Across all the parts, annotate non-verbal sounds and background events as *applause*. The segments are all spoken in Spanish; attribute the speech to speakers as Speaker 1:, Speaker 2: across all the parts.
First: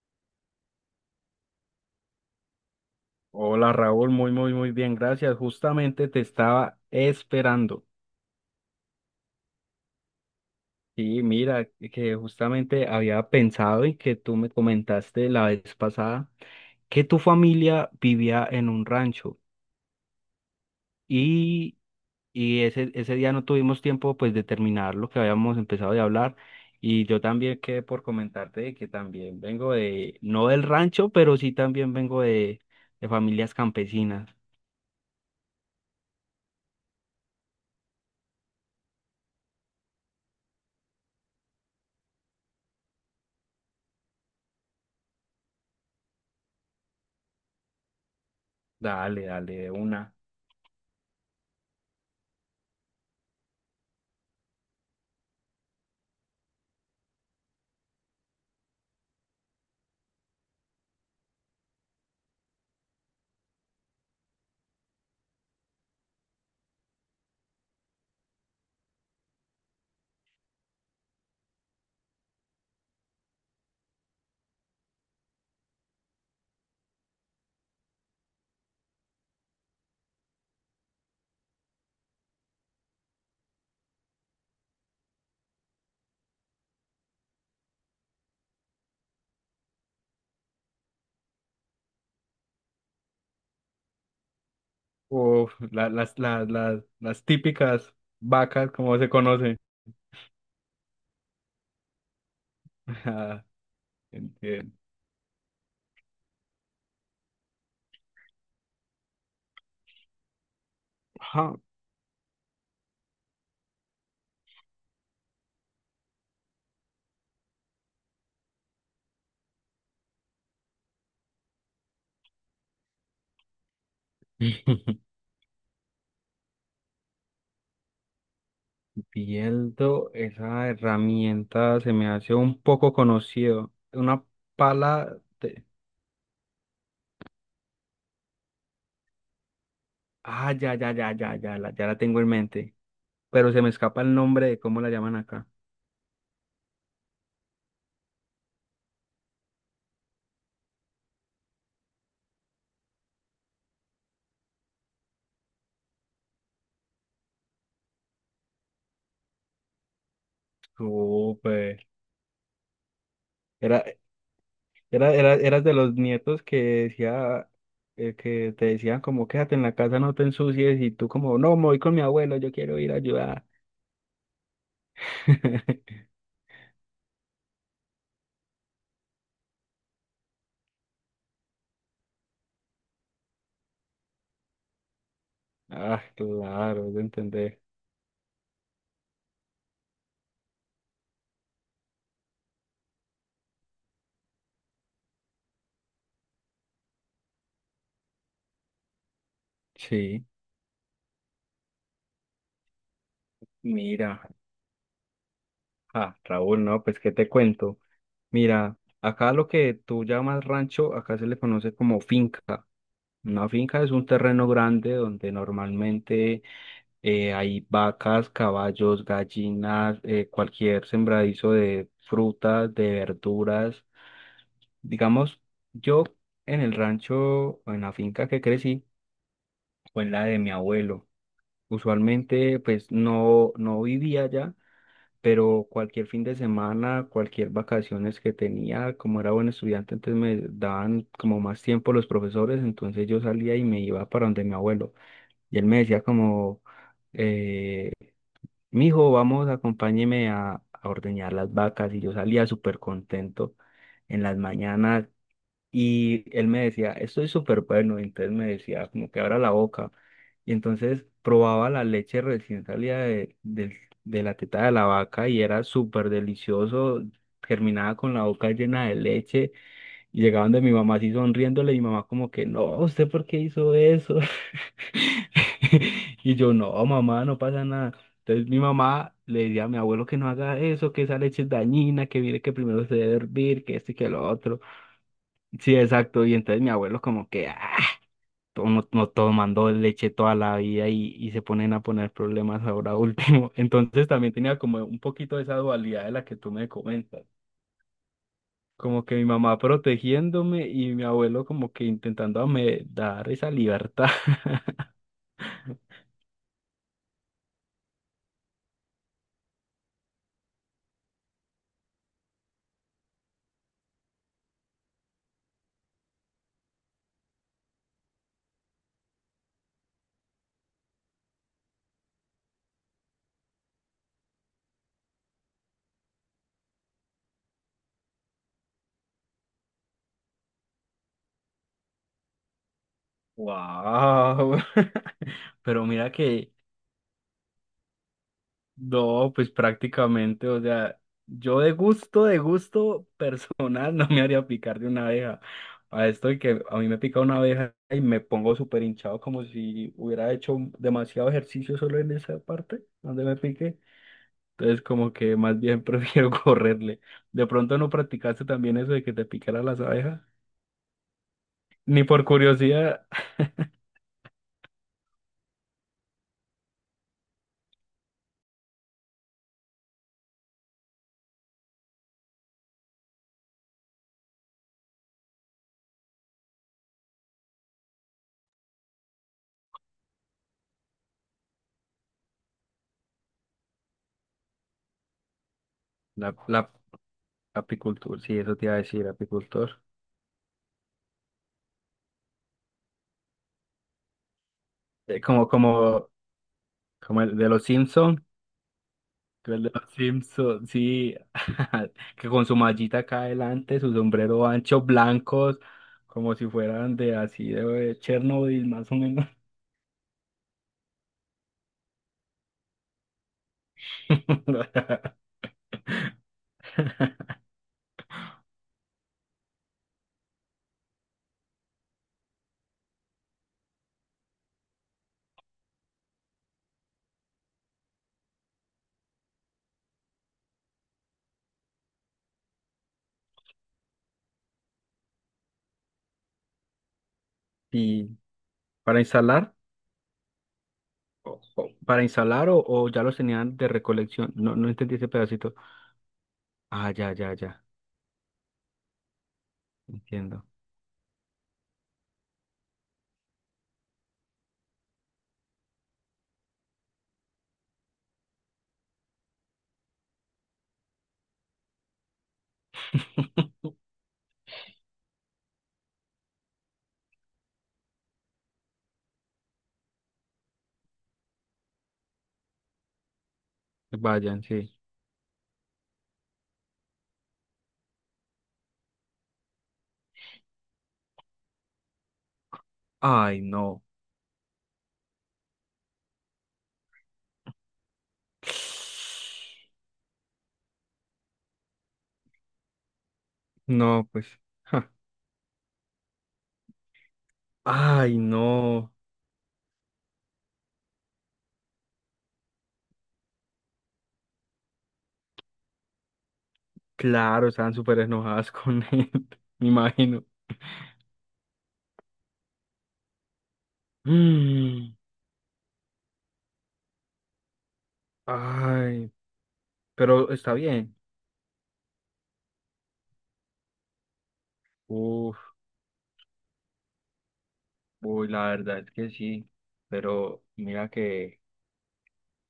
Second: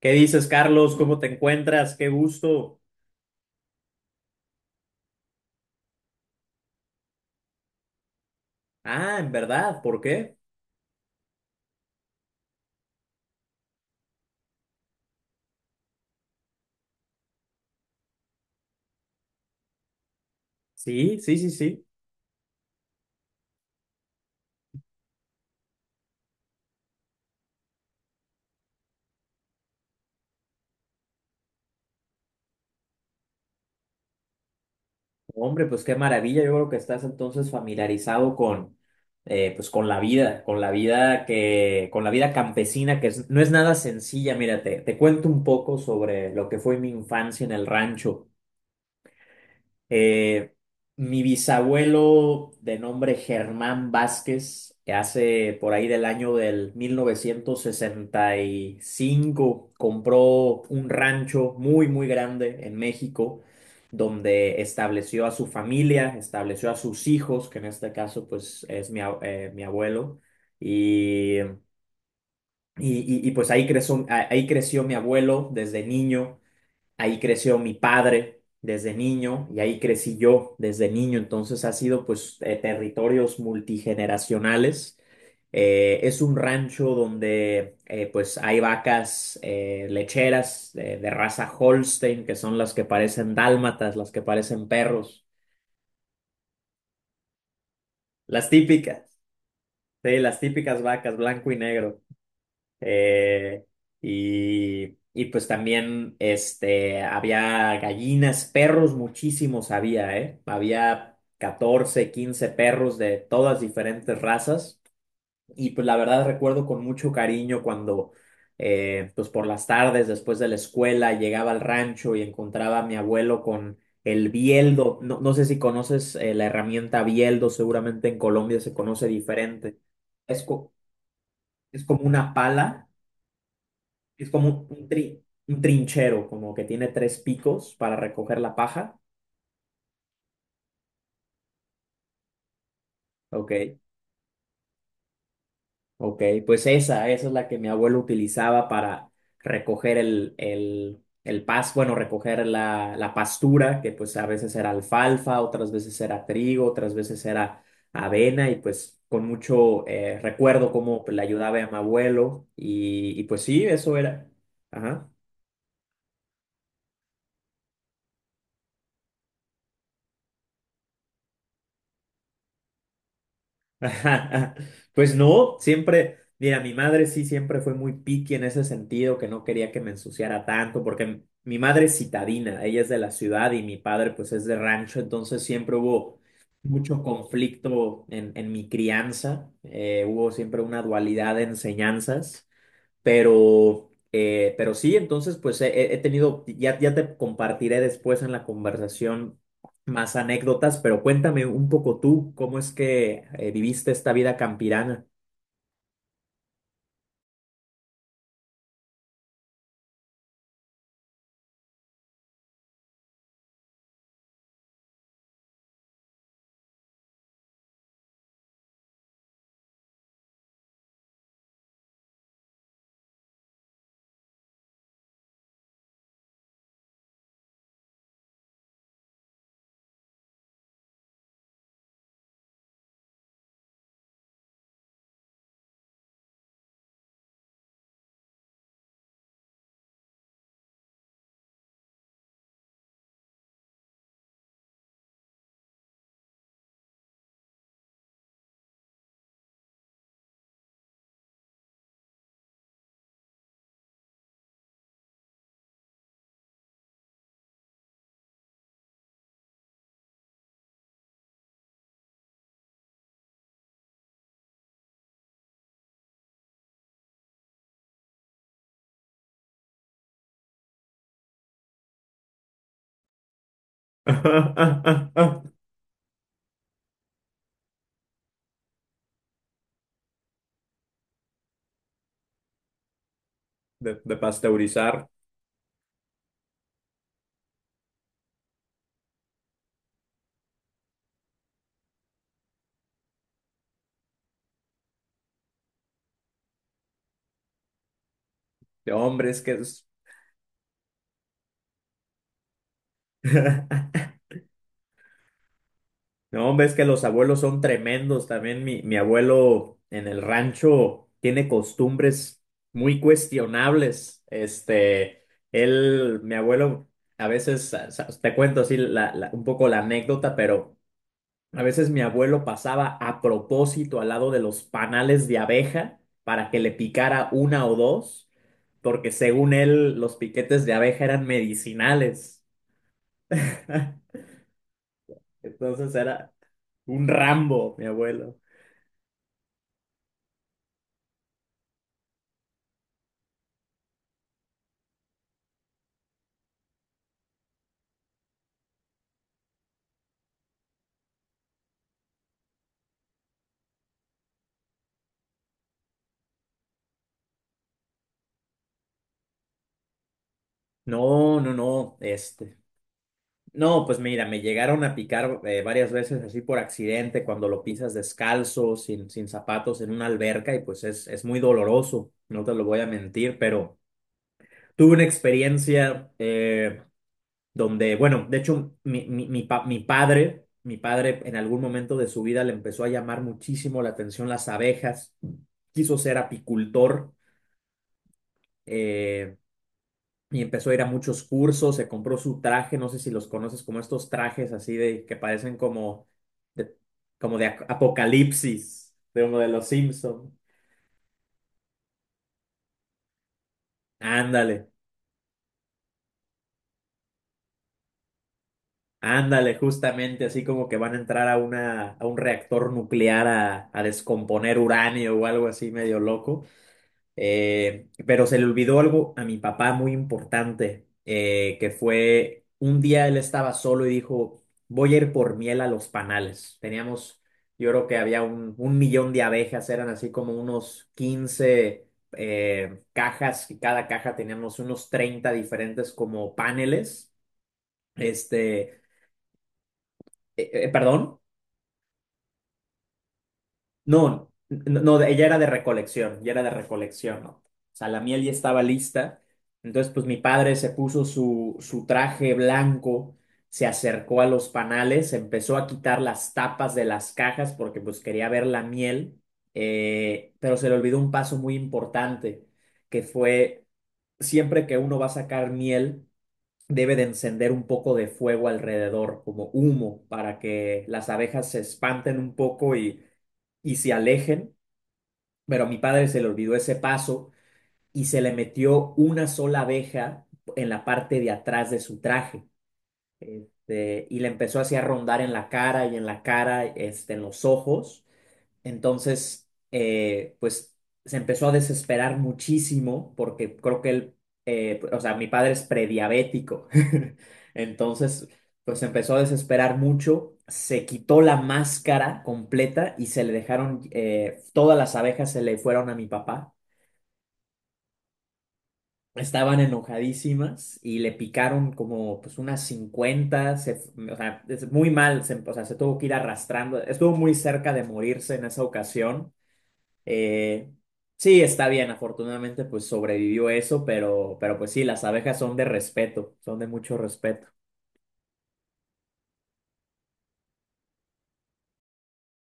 Speaker 1: ¿Qué dices, Carlos? ¿Cómo te encuentras? Qué gusto.
Speaker 2: Hola Raúl, muy, muy, muy bien, gracias. Justamente te estaba esperando.
Speaker 1: Ah, en verdad, ¿por qué?
Speaker 2: Sí, mira, que justamente había pensado y que tú me comentaste la vez pasada que tu familia vivía en un rancho
Speaker 1: Sí, sí, sí,
Speaker 2: y,
Speaker 1: sí.
Speaker 2: y ese día no tuvimos tiempo pues de terminar lo que habíamos empezado de hablar, y yo también quedé por comentarte de que también vengo de, no del rancho, pero sí también vengo de familias campesinas.
Speaker 1: Hombre, pues qué maravilla. Yo creo que estás entonces familiarizado con, pues con la vida campesina, que no es nada sencilla. Mira, te cuento un poco sobre lo que fue mi infancia en el rancho.
Speaker 2: Dale, dale, de una.
Speaker 1: Eh, Mi bisabuelo de nombre Germán Vázquez, que hace por ahí del año del 1965, compró un rancho muy, muy grande en México, donde estableció a su familia, estableció a sus hijos, que en este caso pues es mi abuelo, y, y, pues ahí creció, mi abuelo desde niño. Ahí creció mi padre desde niño y ahí crecí yo desde niño. Entonces ha sido pues territorios multigeneracionales. Es un rancho donde pues hay vacas lecheras de raza Holstein, que son las que parecen dálmatas, las que parecen perros,
Speaker 2: Uf, las típicas
Speaker 1: las
Speaker 2: vacas, como se
Speaker 1: típicas,
Speaker 2: conoce.
Speaker 1: sí, las típicas vacas blanco y negro.
Speaker 2: Ajá,
Speaker 1: Eh,
Speaker 2: entiendo.
Speaker 1: y, y pues también había gallinas, perros, muchísimos había, ¿eh? Había
Speaker 2: Ajá.
Speaker 1: 14 15 perros de todas diferentes razas. Y pues la verdad recuerdo con mucho cariño cuando, pues por las tardes después de la escuela llegaba al rancho y encontraba a mi abuelo con el bieldo.
Speaker 2: *laughs*
Speaker 1: No, no sé si conoces, la herramienta bieldo, seguramente en Colombia se conoce diferente.
Speaker 2: Viendo
Speaker 1: Es,
Speaker 2: esa
Speaker 1: co-
Speaker 2: herramienta
Speaker 1: es
Speaker 2: se
Speaker 1: como
Speaker 2: me
Speaker 1: una
Speaker 2: hace un
Speaker 1: pala,
Speaker 2: poco conocido. Una
Speaker 1: es como
Speaker 2: pala
Speaker 1: un
Speaker 2: de...
Speaker 1: trinchero, como que tiene tres picos para recoger la paja.
Speaker 2: Ah, ya, ya, ya, ya, ya, la, ya la tengo en mente.
Speaker 1: Ok,
Speaker 2: Pero se me escapa el nombre de cómo la llaman acá.
Speaker 1: ok, pues esa es la que mi abuelo utilizaba para recoger bueno, recoger la pastura, que pues a veces era alfalfa, otras veces era trigo, otras veces era avena, y pues con mucho recuerdo cómo pues, le ayudaba a mi
Speaker 2: Súper.
Speaker 1: abuelo, y pues sí,
Speaker 2: Era,
Speaker 1: eso era. Ajá.
Speaker 2: era, era, eras de los nietos que decía, que te decían como quédate en la casa, no te ensucies, y tú como, no, me voy con mi abuelo, yo quiero ir a ayudar.
Speaker 1: *laughs* Ajá, ajá. Pues no,
Speaker 2: *laughs*
Speaker 1: siempre, mira, mi madre sí siempre fue muy picky en ese sentido, que no quería que me ensuciara tanto, porque mi madre es citadina, ella es de la ciudad y mi padre pues es de rancho, entonces siempre
Speaker 2: Ah,
Speaker 1: hubo
Speaker 2: claro, de
Speaker 1: mucho
Speaker 2: entender.
Speaker 1: conflicto en mi crianza, hubo siempre una dualidad de enseñanzas. Pero sí, entonces, pues he tenido, ya te compartiré después en la conversación más
Speaker 2: Sí,
Speaker 1: anécdotas, pero cuéntame un poco tú, ¿cómo es que viviste esta
Speaker 2: mira.
Speaker 1: vida campirana?
Speaker 2: Ah, Raúl, no, pues qué te cuento. Mira, acá lo que tú llamas rancho, acá se le conoce como finca. Una finca es un terreno grande donde normalmente hay vacas, caballos, gallinas, cualquier sembradizo de frutas, de verduras. Digamos, yo en el rancho, o en la finca que crecí, o en la de mi abuelo. Usualmente, pues no, no vivía allá, pero cualquier fin de semana, cualquier vacaciones que tenía, como era buen estudiante, entonces me daban como más tiempo los profesores, entonces yo salía y me iba para donde mi abuelo. Y él me decía como, eh, mijo, vamos, acompáñeme a ordeñar las vacas. Y yo salía súper contento en las mañanas. Y él me decía, esto es súper bueno. Y entonces me decía, como que abra la boca. Y entonces probaba la leche recién salida de de la teta de la vaca y era súper delicioso. Terminaba con la boca llena de leche y llegaban de mi mamá así sonriéndole. Y mi mamá, como que, no, ¿usted por qué hizo eso?
Speaker 1: *laughs*
Speaker 2: *laughs* Y yo, no, mamá, no pasa nada. Entonces mi mamá le decía a mi abuelo que no haga eso, que esa leche es dañina, que mire que primero se debe hervir, que este
Speaker 1: De,
Speaker 2: y que
Speaker 1: de
Speaker 2: lo otro.
Speaker 1: pasteurizar,
Speaker 2: Sí, exacto. Y entonces mi abuelo como que, ah, no, no tomando leche toda la vida y se ponen a poner problemas ahora último. *laughs* Entonces también tenía como un poquito de esa dualidad de la que tú me comentas.
Speaker 1: de
Speaker 2: Como que mi
Speaker 1: hombres que
Speaker 2: mamá
Speaker 1: es.
Speaker 2: protegiéndome y mi abuelo como que intentando me dar esa
Speaker 1: *laughs*
Speaker 2: libertad. *laughs*
Speaker 1: No, ves que los abuelos son tremendos. También mi abuelo en el rancho tiene costumbres muy cuestionables. Él, mi abuelo, a veces, te cuento así un poco la anécdota, pero a veces mi abuelo pasaba a propósito al lado de los panales de abeja para que le picara una o dos, porque según él, los piquetes de abeja eran medicinales. *laughs*
Speaker 2: Wow, *laughs* pero
Speaker 1: Entonces
Speaker 2: mira
Speaker 1: era
Speaker 2: que
Speaker 1: un Rambo, mi abuelo.
Speaker 2: no, pues prácticamente, o sea, yo de gusto personal *laughs* no me haría picar de una abeja. A esto de que a mí me pica una abeja y me pongo súper hinchado como si hubiera hecho demasiado ejercicio solo en esa parte donde me pique. Entonces como que más bien *laughs* prefiero correrle. De pronto no practicaste también eso de que te picara las abejas,
Speaker 1: No, no, no,
Speaker 2: ni por
Speaker 1: este.
Speaker 2: curiosidad. *laughs*
Speaker 1: No, pues mira, me llegaron a picar varias veces así por accidente, cuando lo pisas descalzo, sin zapatos, en una alberca, y pues es muy doloroso, no te lo voy a mentir, pero tuve una experiencia donde, bueno, de hecho, mi padre en algún momento de su vida le empezó a llamar muchísimo la atención las abejas, quiso ser
Speaker 2: La
Speaker 1: apicultor,
Speaker 2: apicultura, sí, eso te iba a decir,
Speaker 1: eh,
Speaker 2: apicultor.
Speaker 1: y empezó a ir a muchos cursos, se compró su traje, no sé si los conoces, como estos trajes así de que
Speaker 2: eh, como,
Speaker 1: parecen
Speaker 2: como,
Speaker 1: de,
Speaker 2: como el de los Simpsons,
Speaker 1: apocalipsis, de uno de
Speaker 2: que el
Speaker 1: los
Speaker 2: de los
Speaker 1: Simpson.
Speaker 2: Simpson, sí, *laughs* que con su mallita acá adelante, su sombrero
Speaker 1: Ándale,
Speaker 2: ancho, blancos, como si fueran de así de Chernobyl, más o menos.
Speaker 1: ándale, justamente así como que van a entrar a una a un reactor nuclear a descomponer
Speaker 2: *laughs*
Speaker 1: uranio o algo así medio loco. Pero se le olvidó algo a mi papá muy importante, que fue un día él estaba solo y dijo, voy a ir por miel a los panales. Teníamos, yo creo que había un millón de abejas, eran así como unos 15 cajas y cada caja teníamos unos 30 diferentes como paneles,
Speaker 2: Y
Speaker 1: este, eh,
Speaker 2: para instalar,
Speaker 1: perdón.
Speaker 2: para instalar o ya los tenían de
Speaker 1: No,
Speaker 2: recolección. No, no
Speaker 1: no,
Speaker 2: entendí
Speaker 1: no,
Speaker 2: ese
Speaker 1: ella era de
Speaker 2: pedacito.
Speaker 1: recolección, ya era de
Speaker 2: Ah, ya,
Speaker 1: recolección, ¿no?
Speaker 2: ya,
Speaker 1: O
Speaker 2: ya.
Speaker 1: sea, la miel ya estaba lista. Entonces, pues mi
Speaker 2: Entiendo.
Speaker 1: padre se puso su traje blanco, se acercó a los panales, empezó a quitar las tapas de las cajas porque pues quería ver la miel, pero se le olvidó un paso muy importante, que fue siempre que uno va a sacar miel, debe de encender un poco de fuego alrededor, como humo, para que las abejas se espanten un poco y se
Speaker 2: Vayan,
Speaker 1: alejen.
Speaker 2: sí.
Speaker 1: Pero a mi padre se le olvidó ese paso y se le metió una sola abeja en la parte de atrás de su traje.
Speaker 2: Ay, no.
Speaker 1: Y le empezó así a rondar en la cara y en la cara, en los ojos. Entonces,
Speaker 2: *sniffs* *sighs*
Speaker 1: pues se empezó a desesperar muchísimo porque creo que
Speaker 2: No,
Speaker 1: él,
Speaker 2: pues. Ja.
Speaker 1: o sea, mi padre es prediabético. *laughs*
Speaker 2: Ay,
Speaker 1: Entonces, pues se
Speaker 2: no.
Speaker 1: empezó a desesperar mucho, se quitó la máscara completa y se le dejaron, todas las abejas se le fueron a mi papá.
Speaker 2: Claro, estaban súper enojadas con él, *laughs*
Speaker 1: Estaban
Speaker 2: me imagino.
Speaker 1: enojadísimas y le picaron como pues unas 50 o sea, es muy
Speaker 2: Mm,
Speaker 1: mal, o sea, se tuvo que ir arrastrando, estuvo muy cerca de morirse en esa
Speaker 2: ay,
Speaker 1: ocasión.
Speaker 2: pero está
Speaker 1: Eh,
Speaker 2: bien.
Speaker 1: sí, está bien, afortunadamente pues sobrevivió eso, pero pues sí, las abejas
Speaker 2: Uf,
Speaker 1: son de respeto, son de mucho respeto.
Speaker 2: uy, la verdad es que sí. Pero mira que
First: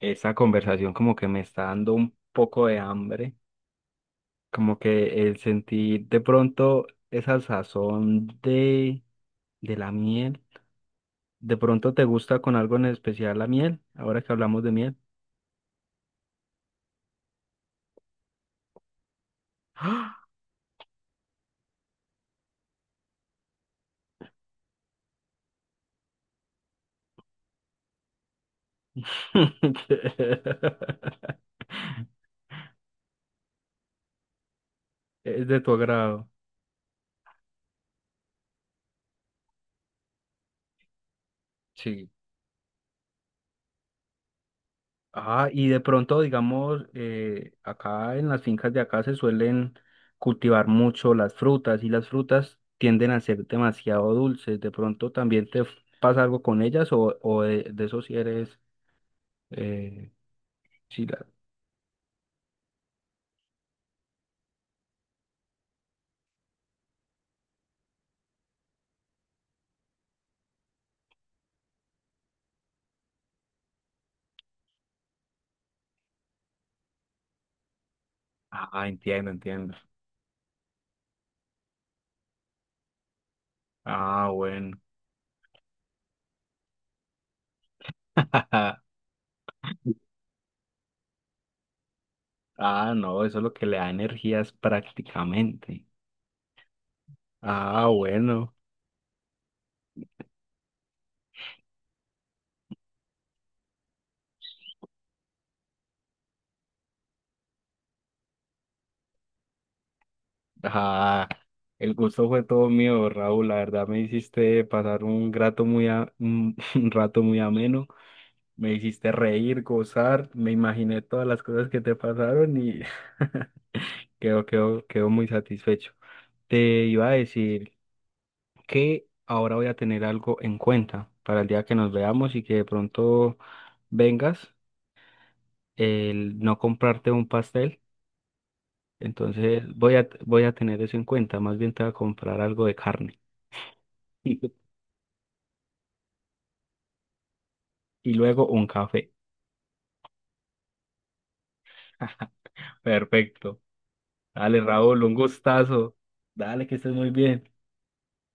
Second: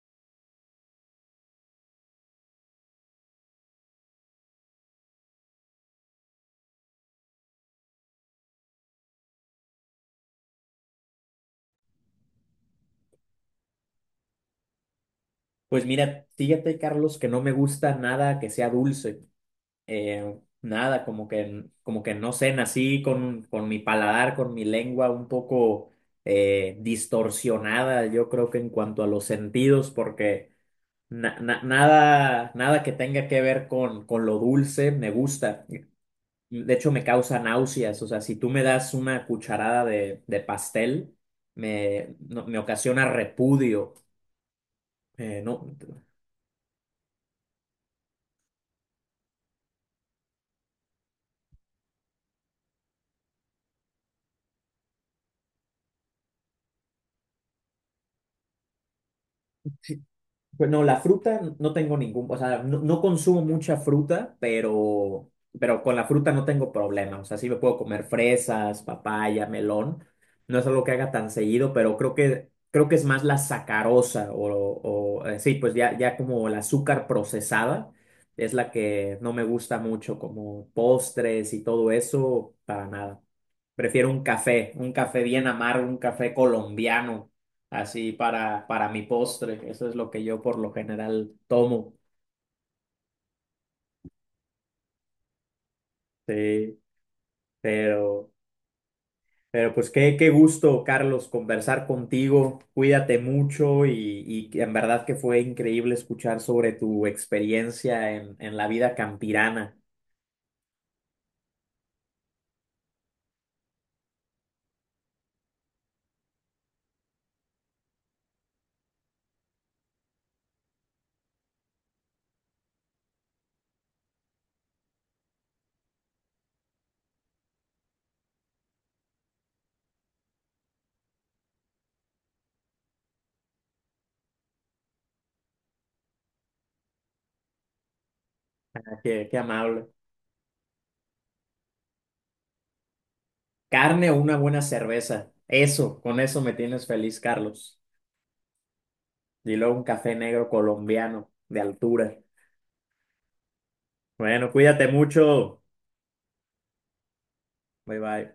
Speaker 2: esa conversación como que me está dando un poco de hambre. Como que el sentir de pronto esa sazón de la miel. ¿De pronto te gusta con algo en especial la miel? Ahora que hablamos de miel.
Speaker 1: Pues mira, fíjate, Carlos, que no me gusta nada que sea dulce,
Speaker 2: ¡Ah!
Speaker 1: eh, nada, como que no sé, nací con mi paladar, con mi lengua un poco distorsionada, yo creo que en cuanto a los sentidos, porque
Speaker 2: *laughs*
Speaker 1: nada que tenga que ver con lo dulce me
Speaker 2: Es de
Speaker 1: gusta.
Speaker 2: tu agrado.
Speaker 1: De hecho, me causa náuseas. O sea, si tú me das una cucharada de pastel,
Speaker 2: Sí.
Speaker 1: me ocasiona repudio.
Speaker 2: Ah, y
Speaker 1: No,
Speaker 2: de pronto, digamos, acá en las fincas de acá se suelen cultivar mucho las frutas y las frutas tienden a ser demasiado dulces. De pronto también pasa algo con ellas o de eso si eres... Eh,
Speaker 1: pues no, la
Speaker 2: sí, la-
Speaker 1: fruta no tengo ningún, o sea, no consumo mucha fruta, pero con la fruta no tengo problema. O sea, sí me puedo comer fresas, papaya, melón. No es algo que haga tan seguido, pero creo que es más la sacarosa sí, pues ya como el azúcar procesada es la
Speaker 2: Ah,
Speaker 1: que
Speaker 2: entiendo,
Speaker 1: no me
Speaker 2: entiendo.
Speaker 1: gusta mucho, como postres y todo eso, para nada. Prefiero
Speaker 2: Ah, bueno.
Speaker 1: un café bien amargo, un café colombiano así para,
Speaker 2: *laughs*
Speaker 1: para mi postre. Eso es lo que yo por lo general tomo.
Speaker 2: Ah, no, eso es lo que le da energías prácticamente.
Speaker 1: Sí,
Speaker 2: Ah,
Speaker 1: pero,
Speaker 2: bueno.
Speaker 1: pero pues qué gusto, Carlos, conversar contigo. Cuídate mucho y en verdad que fue increíble escuchar sobre tu experiencia en la vida campirana.
Speaker 2: Ah, el gusto fue todo mío, Raúl. La verdad me hiciste pasar un un *laughs* un rato muy ameno. Me hiciste reír, gozar. Me imaginé todas las cosas que te pasaron y *laughs* quedo muy satisfecho. Te iba a decir que ahora voy a tener algo en cuenta para el día que nos veamos y que de pronto vengas, el no comprarte un pastel.
Speaker 1: Qué
Speaker 2: Entonces
Speaker 1: amable.
Speaker 2: voy a, voy a tener eso en cuenta. Más bien te voy a comprar algo de carne.
Speaker 1: Carne o una buena
Speaker 2: *laughs*
Speaker 1: cerveza. Eso, con eso me tienes feliz, Carlos.
Speaker 2: Y luego un café.
Speaker 1: Y luego un café negro colombiano de altura.
Speaker 2: *laughs* Perfecto.
Speaker 1: Bueno,
Speaker 2: Dale,
Speaker 1: cuídate
Speaker 2: Raúl, un
Speaker 1: mucho.
Speaker 2: gustazo. Dale, que estés muy bien.
Speaker 1: Bye bye.